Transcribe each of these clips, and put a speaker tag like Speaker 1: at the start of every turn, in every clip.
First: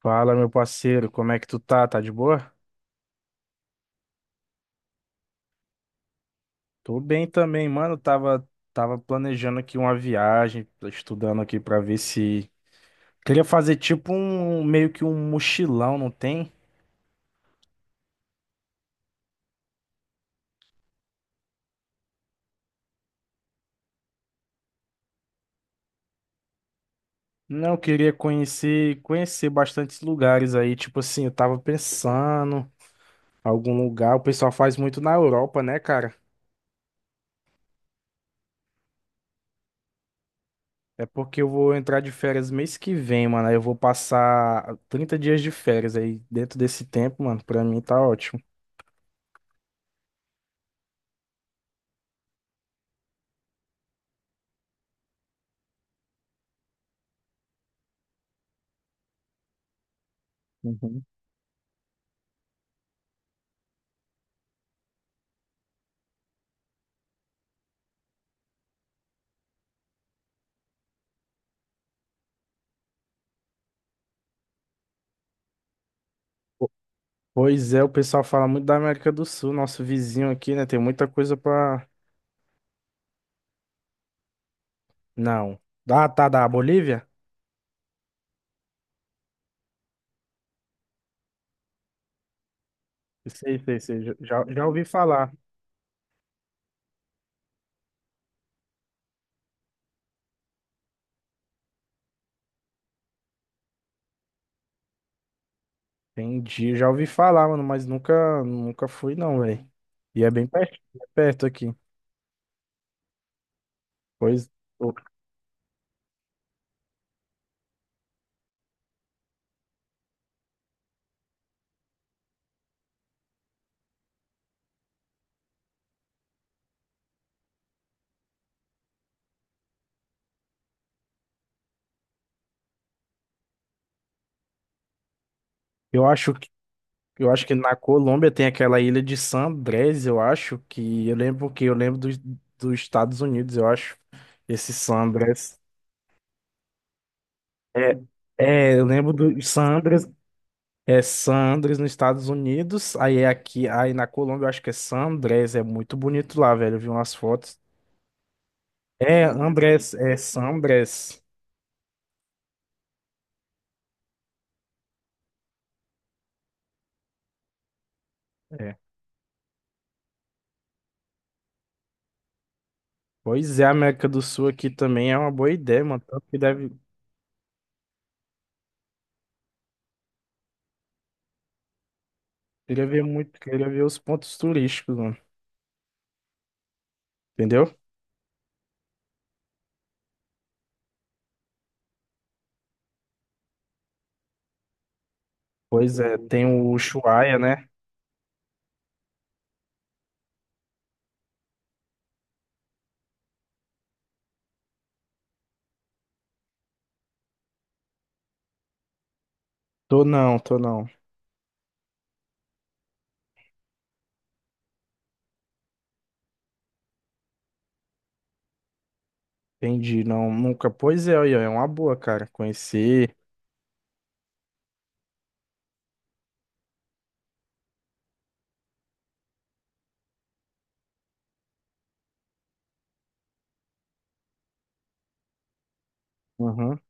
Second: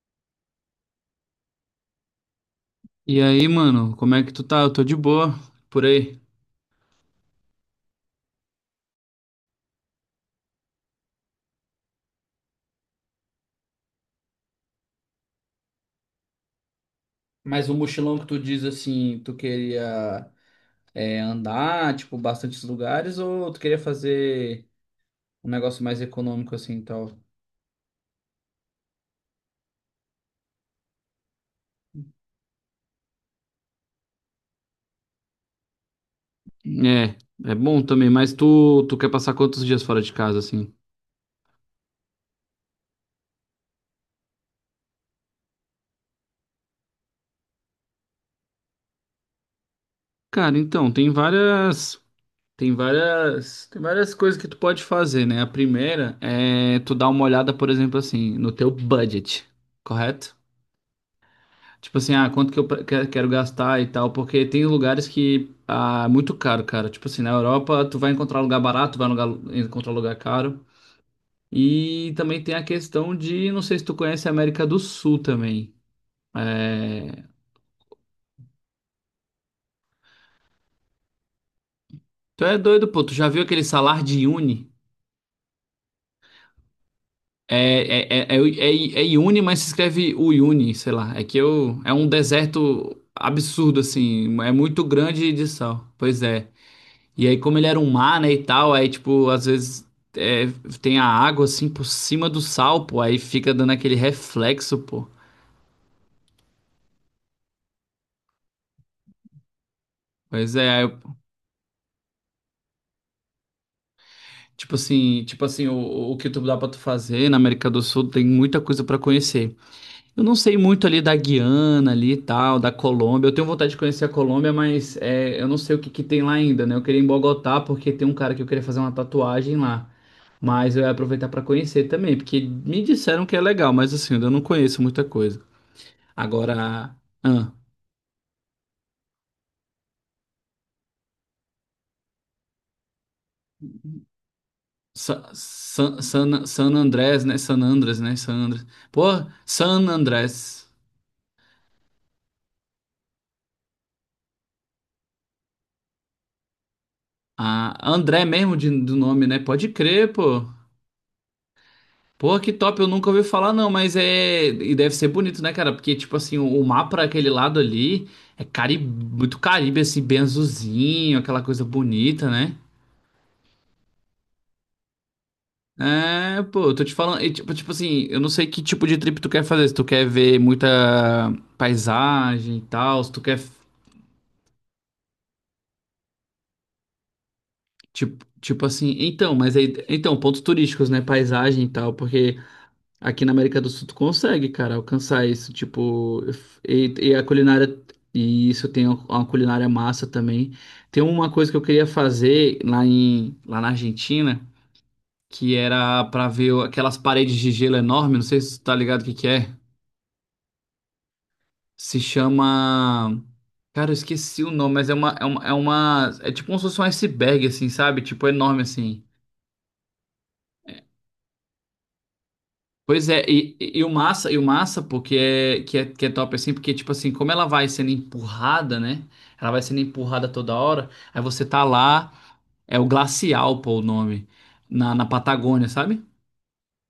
Speaker 1: Fala, meu parceiro, como é que tu tá? Tá de boa?
Speaker 2: E aí, mano, como é que tu tá? Eu tô de boa por aí.
Speaker 1: Tô bem também, mano. Tava planejando aqui uma viagem, tô estudando aqui pra ver se. Queria fazer tipo um meio que um mochilão, não tem?
Speaker 2: Mas o mochilão que tu diz assim, tu queria andar, tipo, bastantes lugares, ou tu queria fazer um negócio mais econômico assim e tal?
Speaker 1: Não, eu queria conhecer bastantes lugares aí. Tipo assim, eu tava pensando algum lugar. O pessoal faz muito na Europa, né, cara?
Speaker 2: É, é bom também, mas tu quer passar quantos dias fora de casa, assim?
Speaker 1: É porque eu vou entrar de férias mês que vem, mano. Aí eu vou passar 30 dias de férias aí. Dentro desse tempo, mano, pra mim tá ótimo.
Speaker 2: Cara, então, tem várias coisas que tu pode fazer, né? A primeira é tu dar uma olhada, por exemplo, assim, no teu budget, correto?
Speaker 1: Uhum.
Speaker 2: Tipo assim, ah, quanto que eu pre- que- quero gastar e tal, porque tem lugares que ah, é muito caro, cara. Tipo assim, na Europa tu vai encontrar lugar barato, encontrar lugar caro. E também tem a questão de, não sei se tu conhece a América do Sul também. É...
Speaker 1: Pois é, o pessoal fala muito da América do Sul, nosso vizinho aqui, né? Tem muita coisa pra.
Speaker 2: Tu é doido, pô, tu já viu aquele salar de Uni?
Speaker 1: Não. Ah, tá, da Bolívia?
Speaker 2: É Iune, mas se escreve Uyuni, sei lá. É que eu, é um deserto
Speaker 1: Sei, sei,
Speaker 2: absurdo,
Speaker 1: sei. Já,
Speaker 2: assim,
Speaker 1: já
Speaker 2: é
Speaker 1: já ouvi
Speaker 2: muito
Speaker 1: falar.
Speaker 2: grande de sal. Pois é. E aí, como ele era um mar, né, e tal, aí, tipo, às vezes é, tem a água, assim, por cima do sal, pô, aí fica dando aquele reflexo, pô.
Speaker 1: Entendi, já ouvi falar, mano, mas nunca fui, não, velho. E é bem
Speaker 2: Pois é,
Speaker 1: perto, é perto aqui. Pois
Speaker 2: tipo
Speaker 1: eu
Speaker 2: assim, tipo assim, o que tu dá pra tu fazer na América do Sul tem muita coisa pra conhecer. Eu não sei muito ali da Guiana ali e tal, da Colômbia. Eu tenho vontade de conhecer a Colômbia, mas é, eu não sei o que que tem lá ainda, né? Eu queria ir em Bogotá porque tem um cara que eu queria fazer uma tatuagem lá. Mas eu ia aproveitar pra conhecer também, porque me disseram que é legal, mas assim, eu ainda não conheço muita coisa.
Speaker 1: eu acho que.
Speaker 2: Agora,
Speaker 1: Eu acho
Speaker 2: ah,
Speaker 1: que na Colômbia tem aquela ilha de San Andrés, eu acho que eu lembro dos, dos Estados Unidos, eu acho. Esse San Andrés.
Speaker 2: San Andrés, né?
Speaker 1: É,
Speaker 2: San Andrés.
Speaker 1: é, eu
Speaker 2: Pô,
Speaker 1: lembro do San
Speaker 2: San
Speaker 1: Andrés.
Speaker 2: Andrés.
Speaker 1: É San Andrés nos Estados Unidos, aí é aqui, aí na Colômbia eu acho que é San Andrés, é muito bonito lá, velho, eu vi umas fotos.
Speaker 2: Ah, André mesmo do
Speaker 1: É,
Speaker 2: nome, né? Pode
Speaker 1: Andrés,
Speaker 2: crer,
Speaker 1: é
Speaker 2: pô.
Speaker 1: San Andrés.
Speaker 2: Pô, que top, eu nunca ouvi falar não, mas é... E deve ser bonito, né, cara? Porque, tipo assim, o mar pra aquele lado ali
Speaker 1: É.
Speaker 2: muito Caribe, assim, bem azulzinho, aquela coisa bonita, né?
Speaker 1: Pois é, a América do Sul aqui também é uma boa ideia, mano, tanto que
Speaker 2: É,
Speaker 1: deve,
Speaker 2: pô, eu tô te falando, e, tipo, tipo assim, eu não sei que tipo de trip tu quer fazer, se tu quer ver muita paisagem e
Speaker 1: queria ver
Speaker 2: tal, se tu
Speaker 1: muito,
Speaker 2: quer.
Speaker 1: queria ver os pontos turísticos, mano, entendeu?
Speaker 2: Tipo, tipo assim, então, mas aí, então, pontos turísticos, né? Paisagem e tal, porque aqui na América do Sul tu consegue, cara, alcançar isso,
Speaker 1: Pois é,
Speaker 2: tipo,
Speaker 1: tem o
Speaker 2: e a
Speaker 1: Ushuaia, né?
Speaker 2: culinária, e isso tem uma culinária massa também. Tem uma coisa que eu queria fazer lá na Argentina, que era pra ver aquelas paredes de gelo enorme, não sei se tu tá ligado o que que é.
Speaker 1: Tô não, tô não.
Speaker 2: Se chama. Cara, eu esqueci o nome, mas é tipo como se fosse um iceberg, assim, sabe? Tipo, enorme, assim.
Speaker 1: Entendi, não, nunca, pois é, aí, ó, é uma boa, cara,
Speaker 2: Pois
Speaker 1: conhecer,
Speaker 2: é, e o massa, pô, que é top assim, porque, tipo assim, como ela vai sendo empurrada, né? Ela vai sendo empurrada toda hora, aí você tá lá, é o Glacial, pô, o nome, na Patagônia, sabe?
Speaker 1: aham,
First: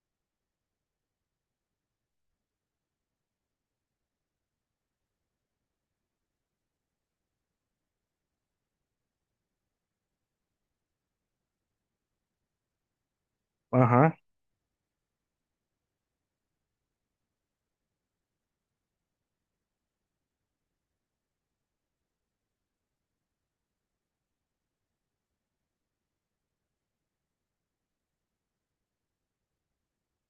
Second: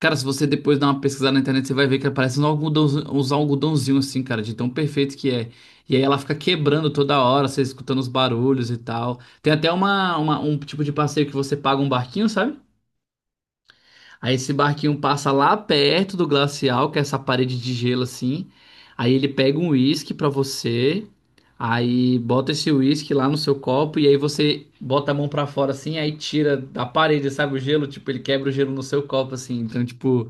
Speaker 2: Cara, se você depois dar uma pesquisada na internet, você vai ver que parece um algodão, uns algodãozinho assim, cara, de tão perfeito que é. E aí ela fica quebrando toda hora, você escutando os barulhos e tal. Tem até um tipo de passeio que você paga um barquinho, sabe?
Speaker 1: aham.
Speaker 2: Aí esse barquinho passa lá perto do glacial, que é essa parede de gelo assim. Aí ele pega um uísque pra você. Aí bota esse uísque lá no seu copo e aí você bota a mão pra fora assim, aí tira da parede, sabe, o gelo, tipo, ele quebra o gelo no seu copo assim. Então, tipo,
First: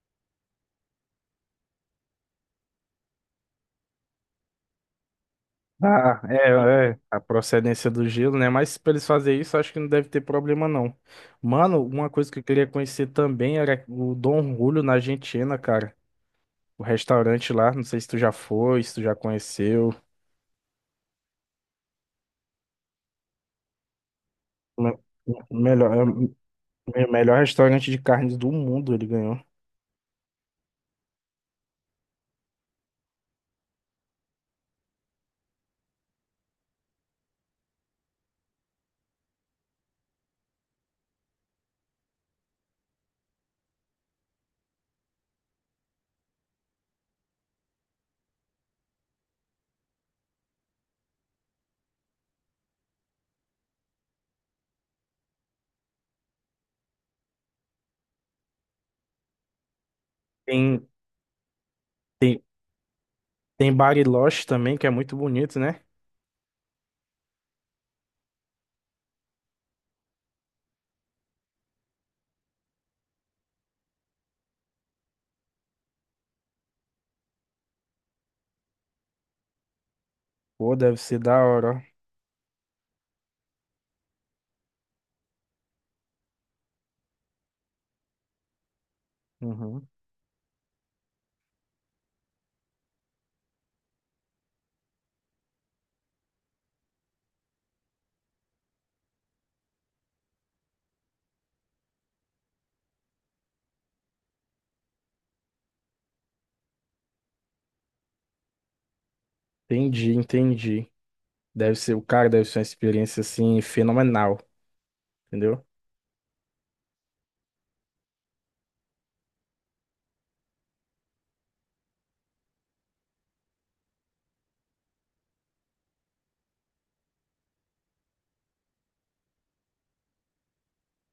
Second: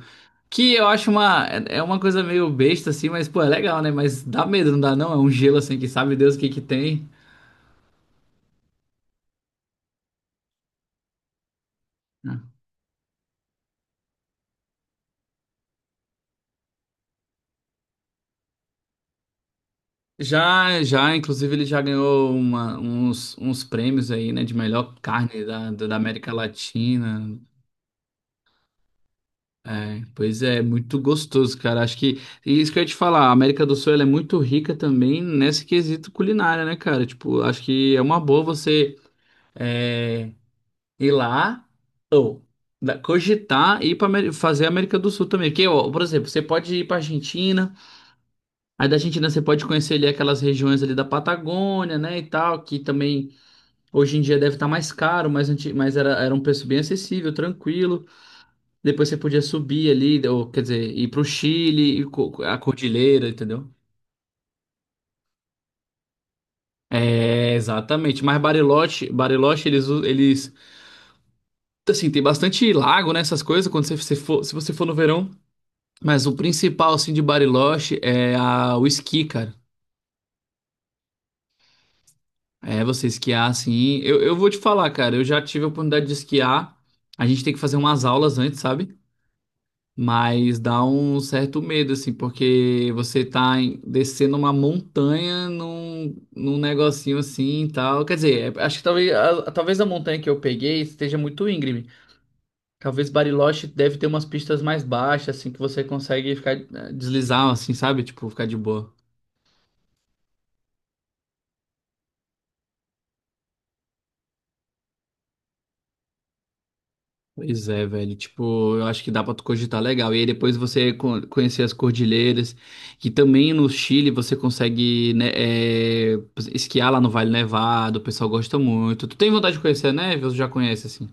Speaker 2: que eu acho uma é uma coisa meio besta assim, mas pô, é legal, né? Mas dá medo, não dá não? É um gelo assim que sabe
Speaker 1: Ah,
Speaker 2: Deus o que que
Speaker 1: é, é,
Speaker 2: tem.
Speaker 1: a procedência do gelo, né? Mas pra eles fazerem isso, acho que não deve ter problema, não. Mano, uma coisa que eu queria conhecer também era o Dom Julio na Argentina, cara. O restaurante lá, não sei se tu já foi, se tu já conheceu.
Speaker 2: Já, já, inclusive ele já ganhou uns prêmios aí, né, de melhor
Speaker 1: Me-
Speaker 2: carne
Speaker 1: Melhor,
Speaker 2: da América
Speaker 1: é o melhor
Speaker 2: Latina.
Speaker 1: restaurante de carnes do mundo, ele ganhou.
Speaker 2: É, pois é, muito gostoso, cara. Acho que e isso que eu ia te falar, a América do Sul ela é muito rica também nesse quesito culinária, né, cara? Tipo, acho que é uma boa você é, ir lá, cogitar e ir para fazer a América do Sul também. Porque, ó, por exemplo, você pode ir para Argentina, aí da Argentina você pode conhecer ali aquelas regiões ali da Patagônia, né, e tal, que também. Hoje em dia deve estar mais caro, mas, era, era um preço bem acessível, tranquilo. Depois você podia subir ali, ou, quer dizer,
Speaker 1: Tem,
Speaker 2: ir para o Chile, ir
Speaker 1: tem,
Speaker 2: co- a cordilheira, entendeu?
Speaker 1: tem Bariloche também, que é muito bonito, né?
Speaker 2: É, exatamente. Mas Bariloche, eles, assim, tem bastante lago, né, essas coisas, quando você, você for, se você for no verão. Mas o principal, assim, de Bariloche é a, o esqui, cara.
Speaker 1: Pô, deve ser da hora,
Speaker 2: É, você esquiar, assim. Eu vou te falar, cara, eu já tive a oportunidade de esquiar. A gente tem que fazer umas aulas antes, sabe?
Speaker 1: ó. Uhum.
Speaker 2: Mas dá um certo medo, assim, porque descendo uma montanha num negocinho assim e tal. Quer dizer, é- acho que talvez a montanha que eu peguei esteja muito íngreme. Talvez Bariloche deve ter umas pistas mais baixas, assim, que você consegue ficar deslizar, assim, sabe? Tipo, ficar de boa.
Speaker 1: Entendi, entendi. Deve ser, o cara deve ser uma experiência, assim, fenomenal, entendeu?
Speaker 2: Pois é, velho. Tipo, eu acho que dá pra tu cogitar legal. E aí depois você conhecer as cordilheiras, que também no Chile você consegue, né, esquiar lá no Vale Nevado, o pessoal gosta muito. Tu tem vontade de conhecer a neve ou tu já conhece, assim?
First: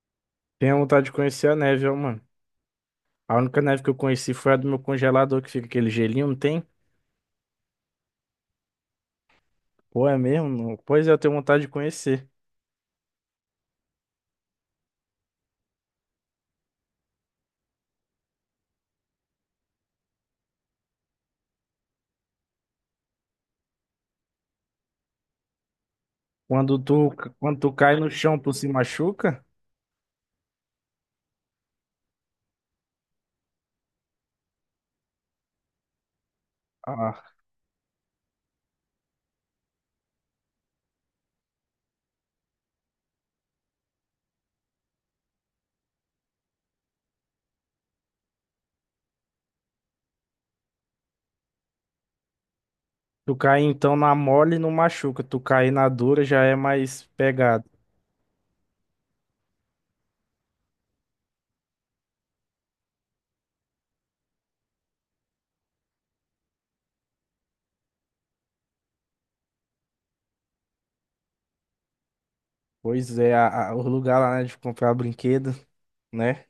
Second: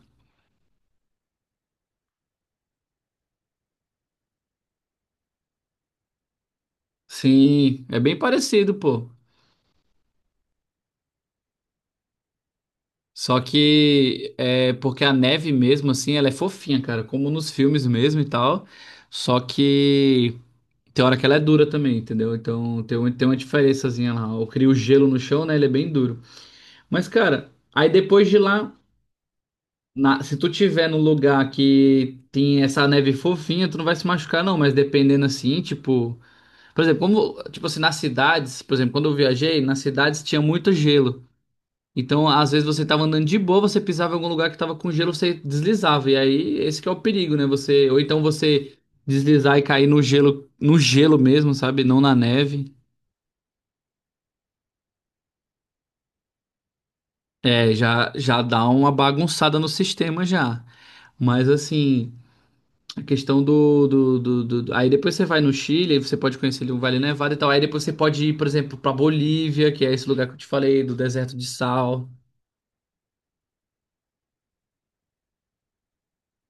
Speaker 1: Tenho vontade de conhecer a neve, ó, mano. A única neve que eu conheci foi a do meu congelador, que fica aquele gelinho, não tem?
Speaker 2: Sim, é bem parecido, pô.
Speaker 1: Pô, é mesmo? Não. Pois é, eu tenho vontade de conhecer.
Speaker 2: Só que é porque a neve mesmo, assim, ela é fofinha, cara, como nos filmes mesmo e tal. Só que tem hora que ela é dura também, entendeu? Então tem uma diferençazinha lá. Eu crio gelo no chão, né? Ele é bem duro.
Speaker 1: Quando
Speaker 2: Mas,
Speaker 1: tu,
Speaker 2: cara,
Speaker 1: quando tu
Speaker 2: aí
Speaker 1: cai no
Speaker 2: depois
Speaker 1: chão,
Speaker 2: de
Speaker 1: tu se
Speaker 2: lá,
Speaker 1: machuca?
Speaker 2: se tu tiver num lugar que tem essa neve fofinha, tu não vai se machucar, não. Mas dependendo assim, tipo. Por exemplo,
Speaker 1: Ah,
Speaker 2: como, tipo assim, nas cidades, por exemplo, quando eu viajei, nas cidades tinha muito gelo. Então, às vezes você tava andando de boa, você pisava em algum lugar que tava com gelo, você deslizava. E aí, esse que é o perigo, né? Você, ou então você deslizar e cair no gelo, no gelo mesmo, sabe? Não na neve.
Speaker 1: tu cai então na mole e não machuca. Tu cai na dura já é mais pegado.
Speaker 2: É, já, já dá uma bagunçada no sistema já. Mas assim. A questão Aí depois você vai no Chile, aí você pode conhecer ali um Vale Nevado e tal. Aí depois você pode ir, por exemplo, pra Bolívia, que é esse lugar que eu te falei, do deserto de sal.
Speaker 1: Pois é, o lugar lá, né, de comprar brinquedo, né?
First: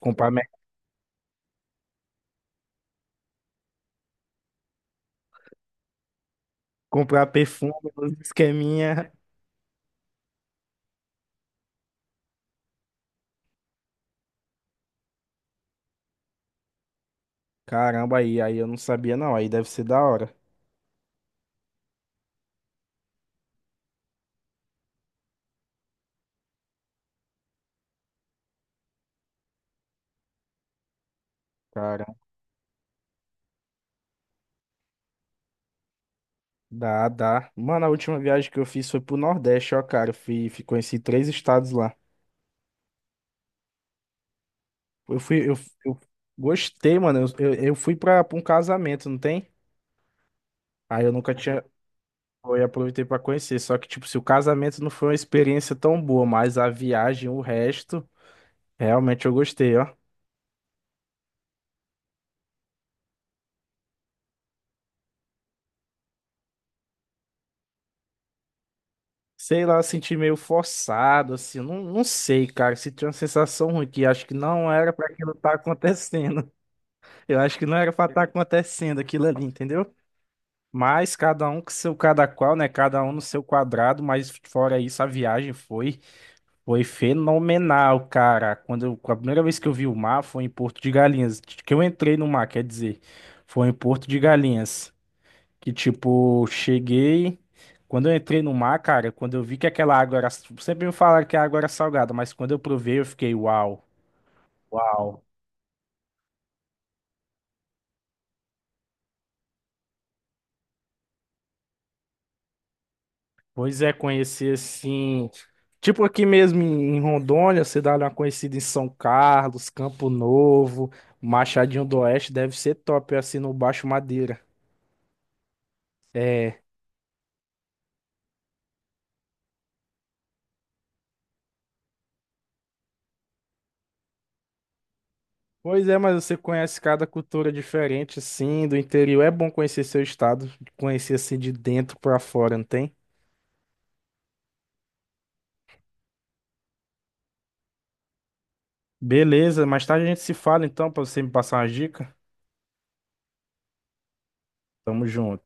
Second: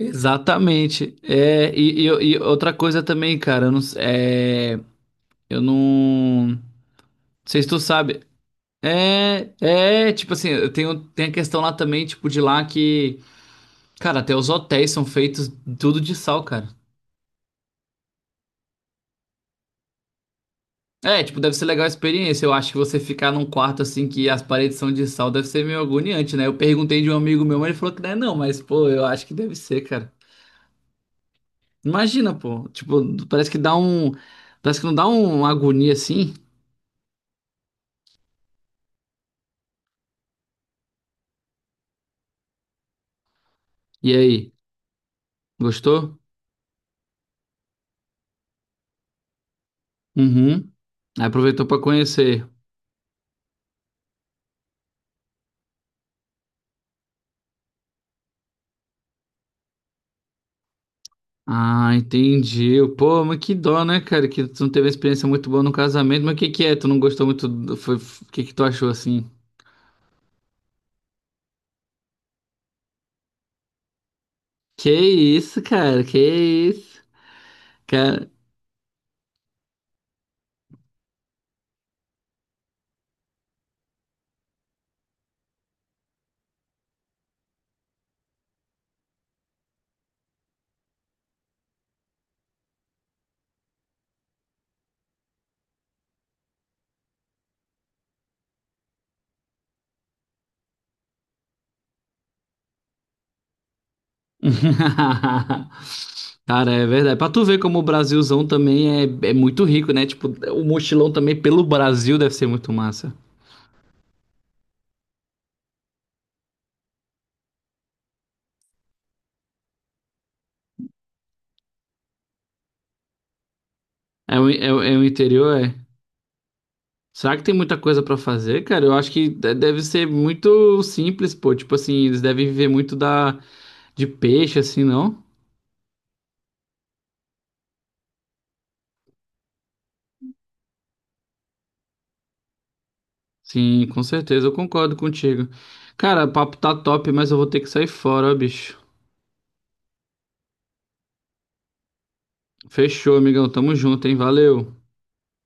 Speaker 1: Comprar, me-
Speaker 2: É, e outra coisa também, cara, eu não
Speaker 1: comprar
Speaker 2: sei se
Speaker 1: perfume,
Speaker 2: tu
Speaker 1: uns
Speaker 2: sabe.
Speaker 1: esqueminha.
Speaker 2: É, é, tipo assim, eu tenho, tem a questão lá também, tipo, de lá que, cara, até os hotéis são feitos tudo de sal, cara.
Speaker 1: Caramba, aí eu não sabia não. Aí deve ser da hora.
Speaker 2: É, tipo, deve ser legal a experiência. Eu acho que você ficar num quarto assim que as paredes são de sal deve ser meio agoniante, né? Eu perguntei de um amigo meu, mas ele falou que não é não, mas pô, eu acho que deve ser, cara.
Speaker 1: Cara.
Speaker 2: Imagina, pô. Tipo, parece que dá um. Parece que não dá uma agonia assim.
Speaker 1: Dá, dá. Mano, a última viagem que eu fiz foi pro Nordeste, ó, cara. Eu fui, fui conheci 3 estados lá.
Speaker 2: E aí,
Speaker 1: Eu fui, eu, eu
Speaker 2: gostou?
Speaker 1: gostei, mano. Eu fui pra um casamento, não tem?
Speaker 2: Uhum.
Speaker 1: Aí eu
Speaker 2: Aí
Speaker 1: nunca tinha.
Speaker 2: aproveitou pra conhecer.
Speaker 1: Eu aproveitei pra conhecer. Só que, tipo, se o casamento não foi uma experiência tão boa, mas a viagem, o resto, realmente eu gostei, ó.
Speaker 2: Ah, entendi. Pô, mas que dó, né, cara? Que tu não teve uma experiência muito boa no casamento. Mas o que que é? Tu não gostou muito? Foi... O que que tu achou assim?
Speaker 1: Sei lá, eu senti meio forçado, assim. Eu Não, não sei, cara. Senti uma sensação ruim que acho que não
Speaker 2: Que
Speaker 1: era pra aquilo estar
Speaker 2: isso, cara? Que
Speaker 1: acontecendo.
Speaker 2: isso?
Speaker 1: Eu acho que não era pra estar
Speaker 2: Cara.
Speaker 1: acontecendo aquilo ali, entendeu? Mas cada um com seu cada qual, né? Cada um no seu quadrado, mas fora isso, a viagem foi fenomenal, cara. A primeira vez que eu vi o mar foi em Porto de Galinhas, que eu entrei no mar, quer dizer, foi em Porto de Galinhas, que tipo, cheguei, quando eu entrei no mar, cara, quando eu vi que aquela água era, sempre me falaram que a água era salgada, mas quando eu provei, eu fiquei, uau, uau.
Speaker 2: Cara, é verdade. Pra tu ver como o Brasilzão também é, é muito rico, né? Tipo, o mochilão também pelo Brasil deve ser muito massa.
Speaker 1: Pois é, conhecer assim. Tipo aqui mesmo em Rondônia, você dá uma conhecida em São Carlos, Campo Novo, Machadinho do Oeste, deve ser top assim no Baixo Madeira.
Speaker 2: É o interior, é.
Speaker 1: É.
Speaker 2: Será que tem muita coisa pra fazer, cara? Eu acho que deve ser muito simples, pô. Tipo assim, eles devem viver muito da de peixe, assim, não?
Speaker 1: Pois é, mas você conhece cada cultura diferente assim, do interior. É bom conhecer seu estado, conhecer assim de dentro pra fora, não tem?
Speaker 2: Sim, com certeza, eu concordo contigo. Cara, o papo tá top, mas eu vou ter que sair fora, ó, bicho.
Speaker 1: Beleza, mais tarde a gente se fala então, pra você me passar uma dica.
Speaker 2: Fechou, amigão. Tamo junto, hein? Valeu.
Speaker 1: Tamo junto.